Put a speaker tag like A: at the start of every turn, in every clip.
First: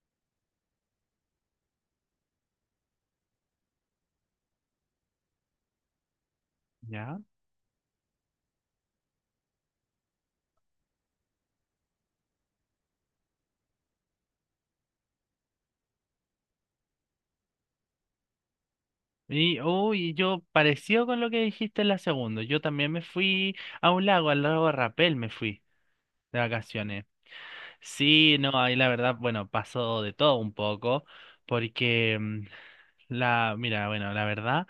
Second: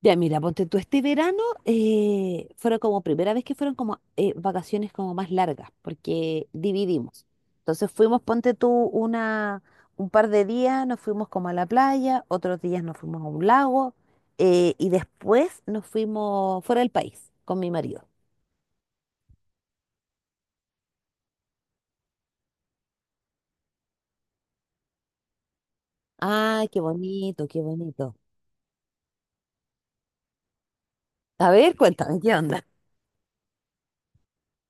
A: Ya, mira, ponte tú, este verano fueron como primera vez que fueron como vacaciones como más largas, porque
B: Ya.
A: dividimos. Entonces fuimos, ponte tú, una, un par de días, nos fuimos como a la playa, otros días nos fuimos a un lago, y después nos fuimos fuera del país con mi marido.
B: Uy, yo parecido con lo que dijiste en la segunda. Yo también me fui a un lago, al lago Rapel me fui de
A: Ay, qué
B: vacaciones.
A: bonito, qué bonito.
B: Sí, no, ahí la verdad, bueno, pasó de todo un poco,
A: A ver,
B: porque
A: cuéntame, ¿qué onda?
B: mira, bueno, la verdad,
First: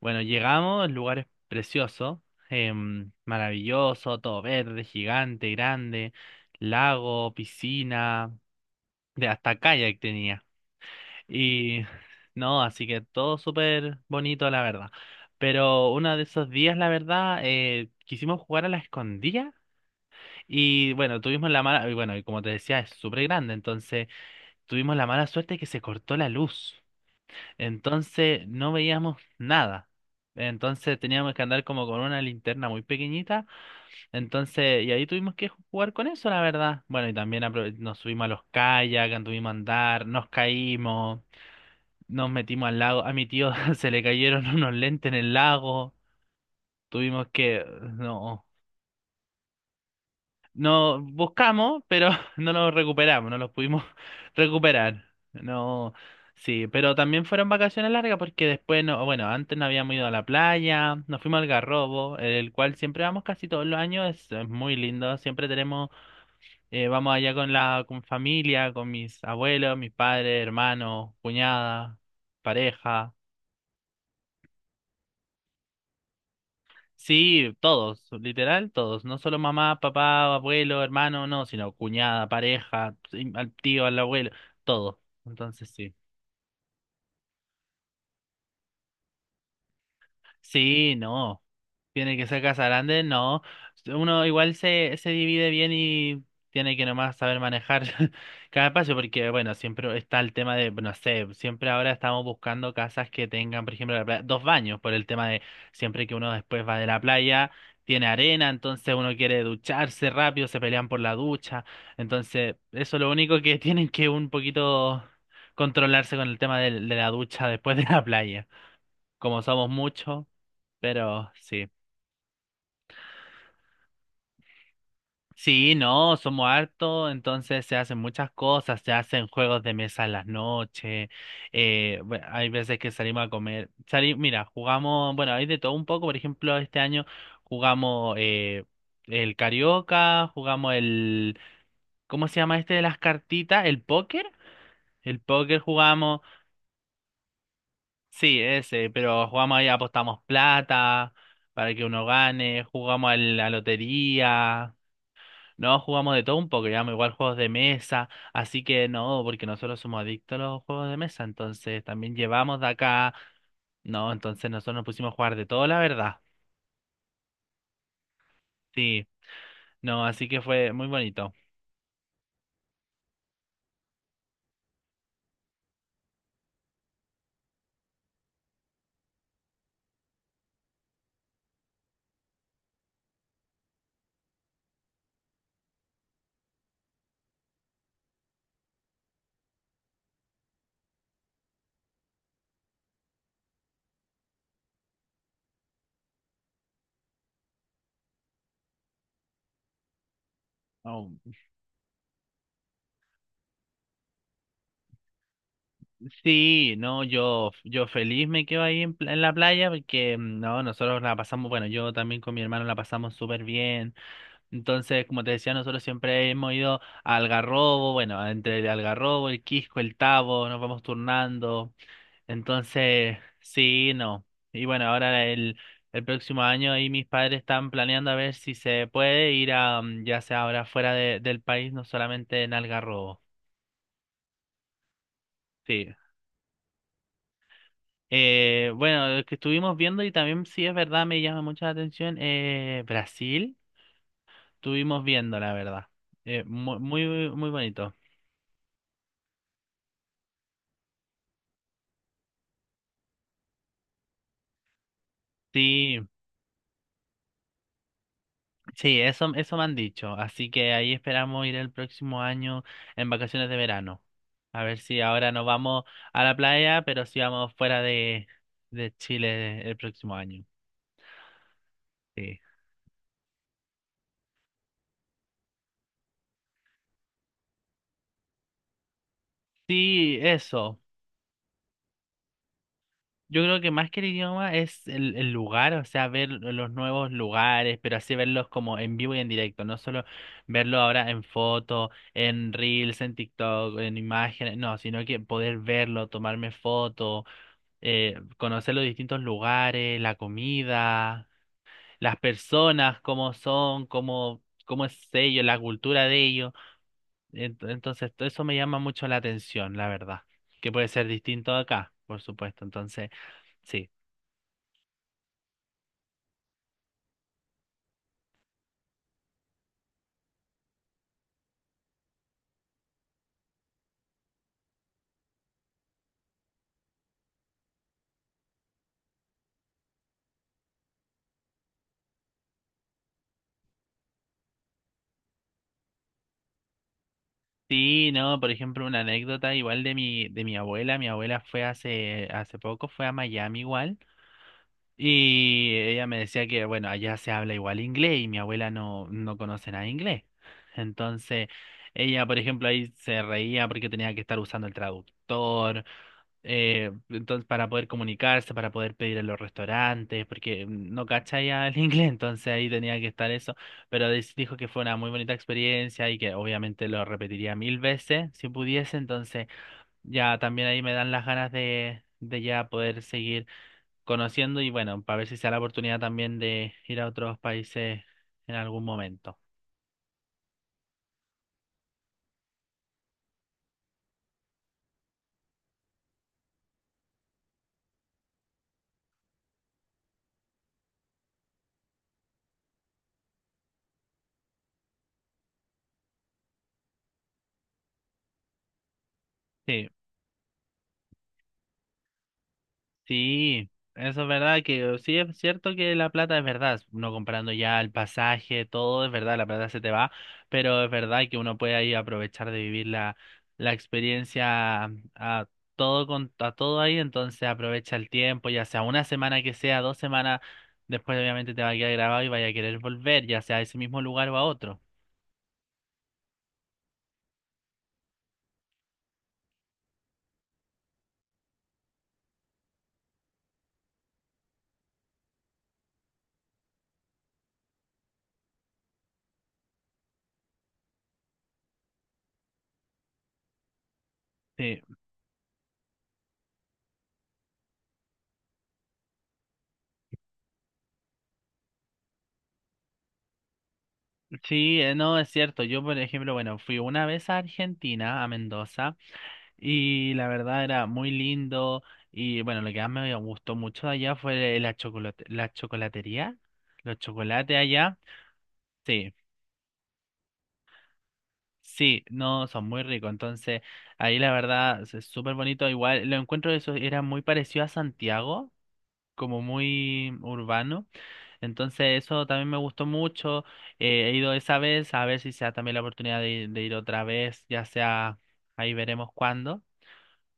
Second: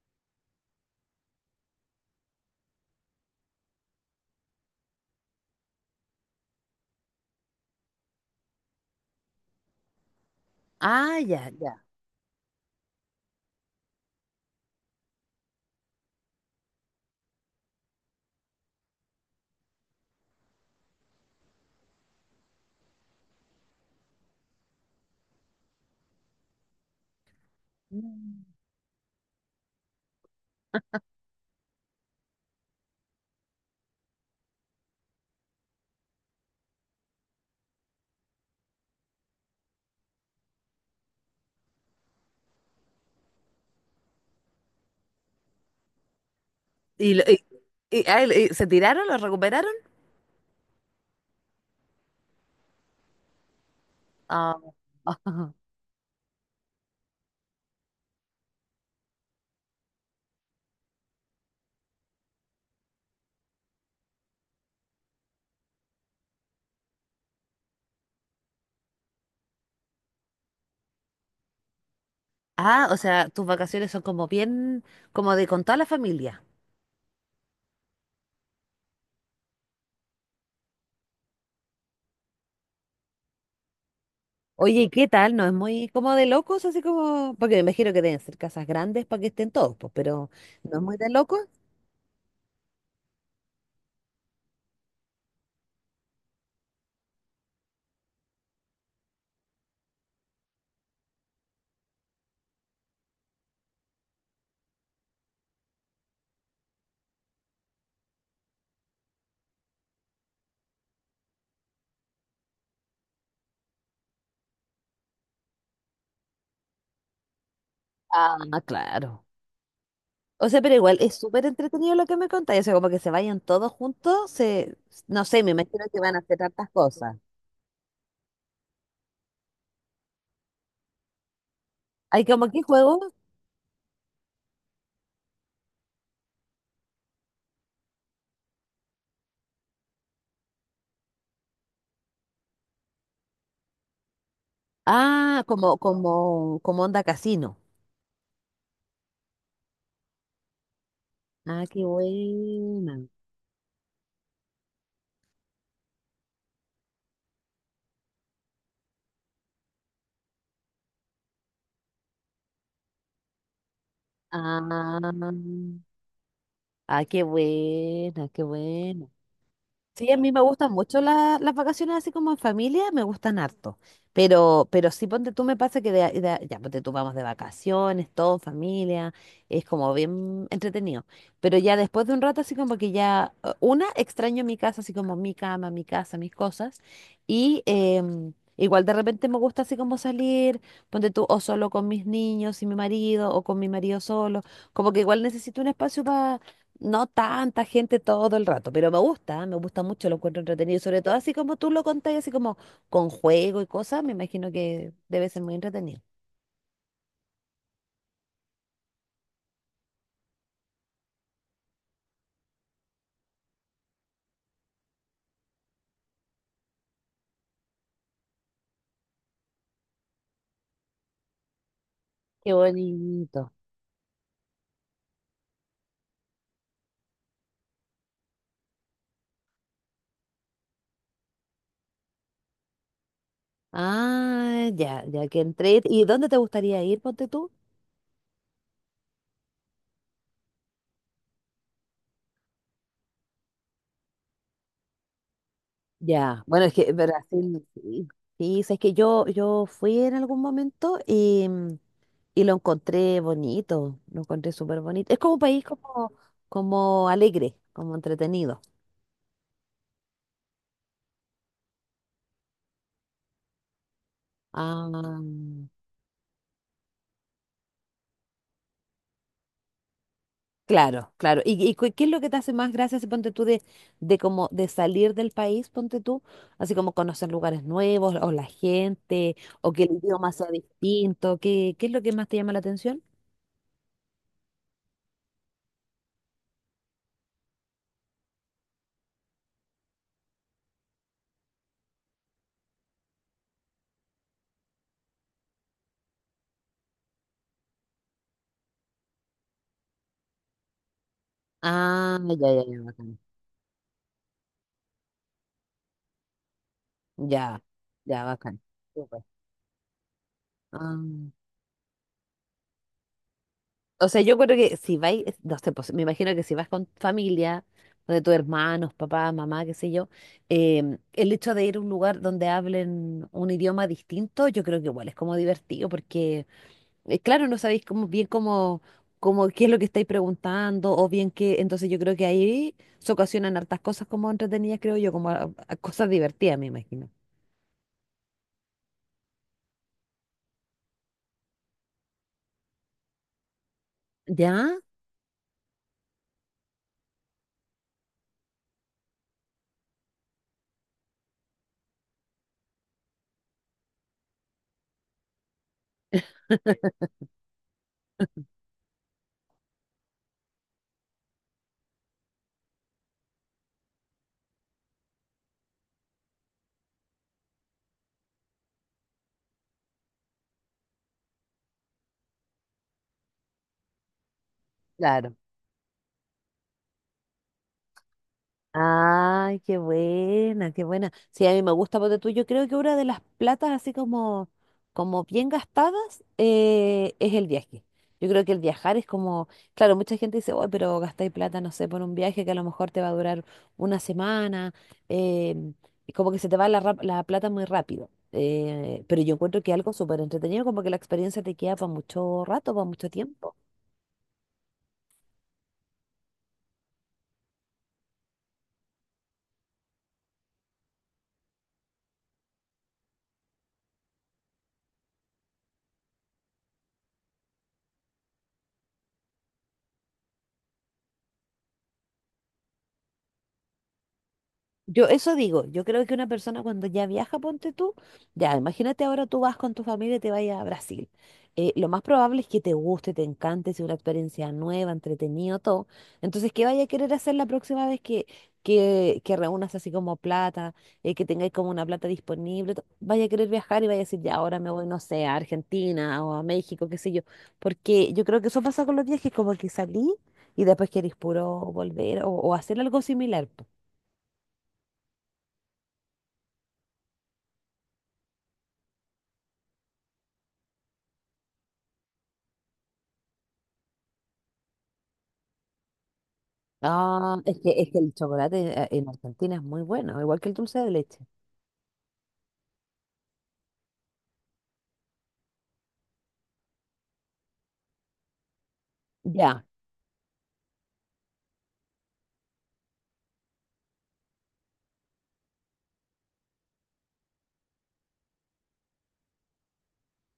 B: bueno, llegamos, el lugar es precioso, maravilloso, todo verde, gigante, grande, lago, piscina, de hasta kayak tenía.
A: Ah, ya,
B: Y
A: ya.
B: no, así que todo súper bonito, la verdad. Pero uno de esos días, la verdad, quisimos jugar a la escondida y bueno, tuvimos la mala, y bueno, y como te decía, es súper grande, entonces tuvimos la mala suerte que se cortó la luz.
A: Mm.
B: Entonces no veíamos nada. Entonces teníamos que andar como con una linterna muy pequeñita. Entonces, y ahí tuvimos que jugar con eso, la verdad. Bueno, y también nos subimos a los kayak, anduvimos a andar, nos caímos. Nos metimos al lago. A mi tío se le cayeron unos lentes en el lago.
A: ¿Y,
B: Tuvimos que... No.
A: y se tiraron? ¿Lo recuperaron?
B: No buscamos, pero no los recuperamos, no los pudimos
A: Ah.
B: recuperar. No. Sí, pero también fueron vacaciones largas porque después no, bueno, antes no habíamos ido a la playa, nos fuimos al Garrobo, el cual siempre vamos casi todos los años, es muy lindo, siempre tenemos, vamos allá con con familia, con mis abuelos, mis padres, hermanos, cuñada,
A: Ah, o
B: pareja.
A: sea, tus vacaciones son como bien, como de con toda la familia.
B: Sí, todos, literal, todos, no solo mamá, papá, abuelo, hermano, no, sino cuñada, pareja, sí, al tío, al abuelo,
A: Oye,
B: todo.
A: ¿qué tal? ¿No es
B: Entonces,
A: muy
B: sí.
A: como de locos? Así como, porque me imagino que deben ser casas grandes para que estén todos, pues, pero ¿no es muy
B: Sí,
A: de locos?
B: no. Tiene que ser casa grande, no. Uno igual se divide bien y tiene que nomás saber manejar cada espacio, porque bueno, siempre está el tema de, no sé, siempre ahora estamos buscando casas que tengan, por ejemplo, dos baños, por el tema de siempre que uno después va de la playa, tiene arena, entonces uno quiere ducharse rápido, se pelean por la ducha. Entonces, eso es lo único que tienen que un poquito controlarse con el tema de la ducha después de la
A: Ah,
B: playa.
A: claro.
B: Como somos muchos.
A: O sea, pero igual es
B: Pero
A: súper
B: sí.
A: entretenido lo que me contáis. O sea, como que se vayan todos juntos, se, no sé, me
B: Sí,
A: imagino que van
B: no,
A: a hacer
B: somos
A: tantas
B: hartos,
A: cosas.
B: entonces se hacen muchas cosas, se hacen juegos de mesa en las noches,
A: ¿Hay como
B: hay
A: qué
B: veces que
A: juego?
B: salimos a comer, mira, jugamos, bueno, hay de todo un poco, por ejemplo, este año jugamos el carioca, jugamos el, ¿cómo se llama este de las cartitas? ¿El póker? El
A: Ah,
B: póker
A: como,
B: jugamos,
A: como, como onda casino.
B: sí, ese, pero jugamos ahí, apostamos plata
A: Ah,
B: para
A: qué
B: que uno gane,
A: buena.
B: jugamos a la lotería. No, jugamos de todo un poco, llevamos igual juegos de mesa, así que no, porque nosotros somos adictos a los juegos de mesa, entonces también llevamos de acá, no, entonces nosotros nos pusimos a jugar de todo,
A: Ah,
B: la verdad,
A: ah, qué buena, qué
B: sí,
A: buena.
B: no,
A: Sí, a
B: así
A: mí me
B: que
A: gustan
B: fue muy
A: mucho
B: bonito.
A: las vacaciones así como en familia, me gustan harto. Pero sí, ponte tú, me pasa que ya, ponte tú, vamos de vacaciones, todo en familia, es como bien entretenido. Pero ya después de un rato, así como que ya, una, extraño mi casa, así como mi cama, mi casa, mis cosas. Y igual de repente me gusta así como salir, ponte tú, o solo con mis niños y mi marido, o con mi marido solo. Como que igual necesito un espacio no tanta gente todo el rato, pero me gusta mucho, lo encuentro entretenido, sobre
B: Oh,
A: todo así como tú lo contás, así como con juego y cosas, me imagino que debe ser muy entretenido.
B: sí, no, yo feliz me quedo ahí en, en la playa porque no, nosotros la pasamos, bueno, yo también con mi hermano la pasamos súper bien. Entonces, como te decía, nosotros siempre hemos ido a Algarrobo, bueno, entre el Algarrobo, el Quisco, el Tabo, nos vamos turnando.
A: Qué
B: Entonces,
A: bonito.
B: sí, no. Y bueno, ahora el próximo año ahí mis padres están planeando a ver si se puede ir a, ya sea ahora fuera del país, no solamente en Algarrobo.
A: Ah, ya, ya que entré.
B: Sí.
A: ¿Y dónde te gustaría ir, ponte tú?
B: Bueno, lo que estuvimos viendo y también sí es verdad, me llama mucho la atención, Brasil, estuvimos viendo, la verdad.
A: Ya, bueno, es que
B: Muy, muy,
A: Brasil,
B: bonito.
A: sí. Sí, es que yo fui en algún momento y, y lo encontré bonito, lo encontré súper bonito. Es como un país
B: Sí.
A: como, como alegre, como entretenido.
B: Sí, eso me han dicho. Así que ahí esperamos ir el próximo año en vacaciones de verano. A ver
A: Ah,
B: si ahora no vamos a la playa, pero si vamos fuera de Chile el próximo año.
A: claro, claro. ¿Y, qué es lo que te
B: Sí.
A: hace más gracia, si ponte tú, de como de salir del país, ponte tú, así como conocer lugares nuevos, o la gente, o que el
B: Sí,
A: idioma sea
B: eso.
A: distinto? ¿Qué, qué es lo que más te llama la atención?
B: Yo creo que más que el idioma es el lugar, o sea, ver los nuevos lugares, pero así verlos como en vivo y en directo, no solo verlo ahora en foto, en reels, en TikTok, en imágenes, no, sino que poder verlo, tomarme fotos conocer los distintos lugares, la comida, las
A: Ah, ya, ya, ya,
B: personas,
A: bacán.
B: cómo son, cómo es ellos, la cultura de ellos.
A: Ya,
B: Entonces,
A: ya,
B: todo eso me
A: bacán.
B: llama mucho la
A: Súper.
B: atención, la verdad, que puede
A: Ah,
B: ser distinto de acá, por supuesto. Entonces, sí.
A: o sea, yo creo que si vais, no sé, pues me imagino que si vas con familia, de tus hermanos, papá, mamá, qué sé yo, el hecho de ir a un lugar donde hablen un idioma distinto, yo creo que igual es como divertido porque claro, no sabéis cómo, bien cómo, cómo, qué es lo que estáis preguntando, o bien qué, entonces yo creo que ahí se ocasionan hartas cosas como entretenidas, creo yo, como a cosas divertidas, me imagino.
B: Sí, no, por ejemplo, una anécdota igual de de mi abuela. Mi abuela fue hace poco, fue a Miami igual.
A: ¿Ya?
B: Y ella me decía que, bueno, allá se habla igual inglés y mi abuela no, no conoce nada de inglés. Entonces, ella, por ejemplo, ahí se reía porque tenía que estar usando el traductor, entonces, para poder comunicarse, para poder pedir en los restaurantes, porque no cacha ya el inglés, entonces ahí tenía que estar eso. Pero dijo que fue una muy bonita experiencia y que obviamente lo repetiría mil veces si pudiese. Entonces, ya también ahí me dan las ganas de ya poder seguir conociendo y bueno, para ver
A: Claro.
B: si se da la oportunidad también de ir a otros países en algún momento.
A: Ay, qué buena, qué buena. Sí, a mí me gusta, porque tú, yo creo que una de las platas así como, como bien gastadas es el viaje. Yo creo que el viajar es como, claro, mucha gente dice, oh, pero gastáis plata, no sé, por un viaje que a lo mejor te va a durar una semana, em, y como que se te va la, la plata muy rápido. Pero yo encuentro que
B: Sí,
A: algo súper entretenido, como que la experiencia te queda para mucho rato, para mucho tiempo.
B: sí, eso es verdad que sí es cierto que la plata es verdad, uno comprando ya el pasaje, todo es verdad, la plata se te va, pero es verdad que uno puede ahí aprovechar de vivir la experiencia a todo a todo ahí, entonces aprovecha el tiempo, ya sea una semana que sea, 2 semanas, después obviamente te va a quedar grabado y vaya a querer volver, ya sea a ese mismo lugar o a otro.
A: Yo eso digo, yo creo que una persona cuando ya viaja, ponte tú, ya, imagínate ahora tú vas con tu familia y te vayas a Brasil. Lo más probable es que te guste, te encante, sea una experiencia nueva, entretenido, todo. Entonces, ¿qué vaya a querer hacer la próxima vez que reúnas así como plata, que tengáis como una plata disponible? Vaya a querer viajar y vaya a decir, ya, ahora me
B: Sí.
A: voy, no sé, a Argentina o a México, qué sé yo. Porque yo creo que eso pasa con los viajes, como que salí y después queréis puro volver o hacer algo similar.
B: Sí, no, es cierto. Yo, por ejemplo, bueno, fui una vez a Argentina, a Mendoza, y la verdad era muy lindo. Y bueno, lo que más me gustó mucho de allá fue la chocolate, la chocolatería, los
A: Ah,
B: chocolates
A: es
B: allá.
A: que el chocolate en
B: Sí,
A: Argentina es muy bueno, igual que el dulce de leche.
B: sí, no, son muy ricos. Entonces, ahí la verdad es súper bonito. Igual, lo encuentro de eso era muy parecido a Santiago, como
A: Ya,
B: muy urbano. Entonces eso también me gustó mucho. He ido esa vez, a ver si sea también la oportunidad de ir otra vez, ya sea, ahí veremos cuándo,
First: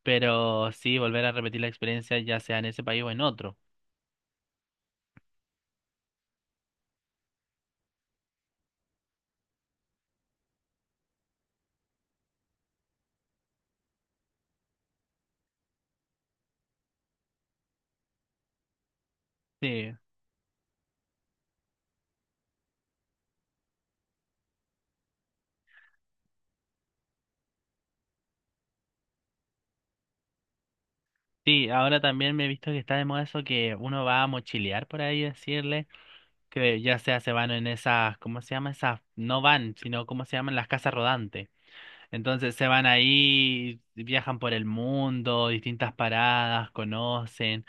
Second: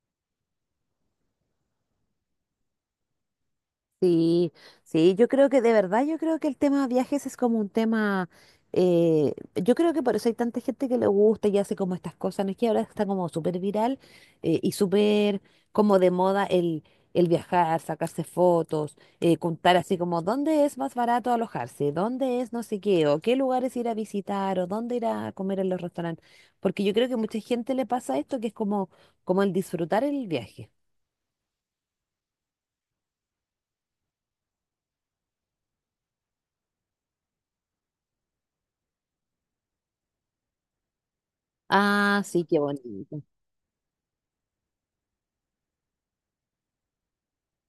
B: pero sí, volver a repetir la experiencia, ya sea en ese país o en otro.
A: sí, sí, yo creo que de verdad, yo creo que el tema viajes es como un tema, yo creo que por eso hay tanta gente que le gusta y hace como estas cosas, no es que ahora está como súper viral y súper como de moda el viajar, sacarse fotos, contar
B: Sí,
A: así como dónde es más barato alojarse, dónde es no sé qué, o qué lugares ir a visitar, o dónde ir a comer en los restaurantes, porque yo creo que mucha gente le pasa esto que es como, como el disfrutar el viaje.
B: sí, ahora también me he visto que está de moda eso que uno va a mochilear por ahí, decirle, que ya sea se van en esas, ¿cómo se llama? Esas, no van, sino ¿cómo se llaman? Las casas rodantes.
A: Ah, sí,
B: Entonces
A: qué
B: se van
A: bonito.
B: ahí, viajan por el mundo, distintas paradas, conocen.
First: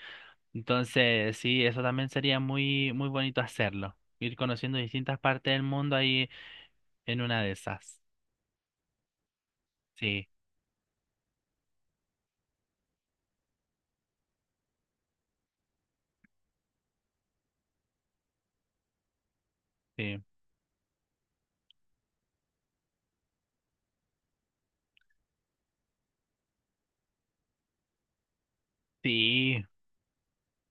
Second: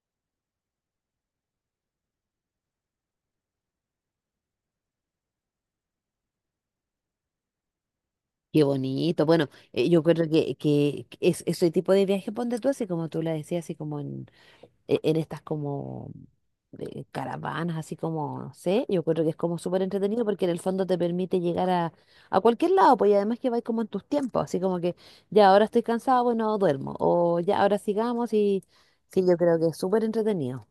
B: Entonces, sí, eso también sería muy, muy bonito hacerlo. Ir conociendo distintas partes del mundo ahí en una de esas.
A: Qué bonito. Bueno, yo
B: Sí,
A: creo que es, ese tipo de viaje, ponte tú así como tú la decías, así como en, en estas como caravanas, así como, no sé, yo creo que es como súper
B: sí,
A: entretenido porque en el fondo te permite llegar a cualquier lado, pues y además que vais como en tus tiempos, así como que ya ahora estoy cansado, bueno, duermo, o ya ahora sigamos y sí, yo creo
B: sí,
A: que es súper entretenido.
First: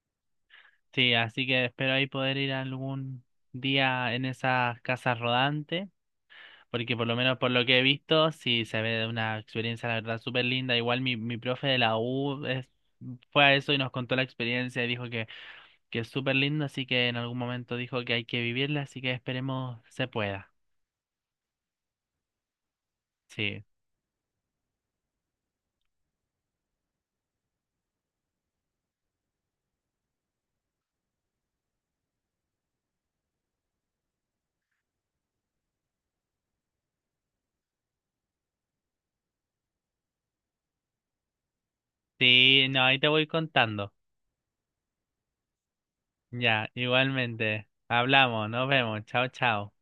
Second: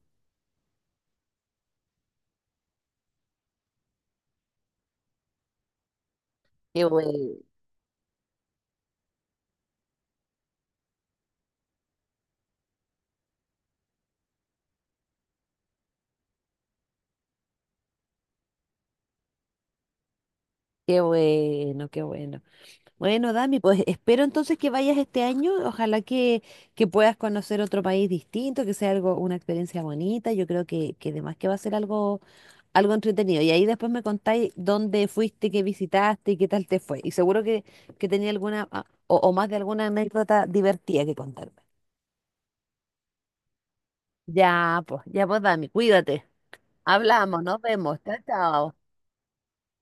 B: sí. Así que espero ahí poder ir algún día en esas casas rodantes.
A: Qué
B: Porque por
A: bueno,
B: lo menos por lo que he visto, sí se ve una experiencia, la verdad, súper linda. Igual mi profe de la U fue a eso y nos contó la experiencia y dijo que es súper lindo. Así que en algún momento dijo que hay que vivirla. Así que esperemos se pueda.
A: qué bueno, qué bueno. Bueno, Dami,
B: Sí.
A: pues espero entonces que vayas este año. Ojalá que puedas conocer otro país distinto, que sea algo, una experiencia bonita. Yo creo que además que va a ser algo, algo entretenido. Y ahí después me contáis dónde fuiste, qué visitaste y qué tal te fue. Y seguro que tenía alguna ah, o más de alguna anécdota divertida que contarme.
B: Sí, no, ahí te voy contando.
A: Ya pues, Dami, cuídate.
B: Ya,
A: Hablamos, nos
B: igualmente.
A: vemos. Chao,
B: Hablamos, nos
A: chao.
B: vemos. Chao, chao.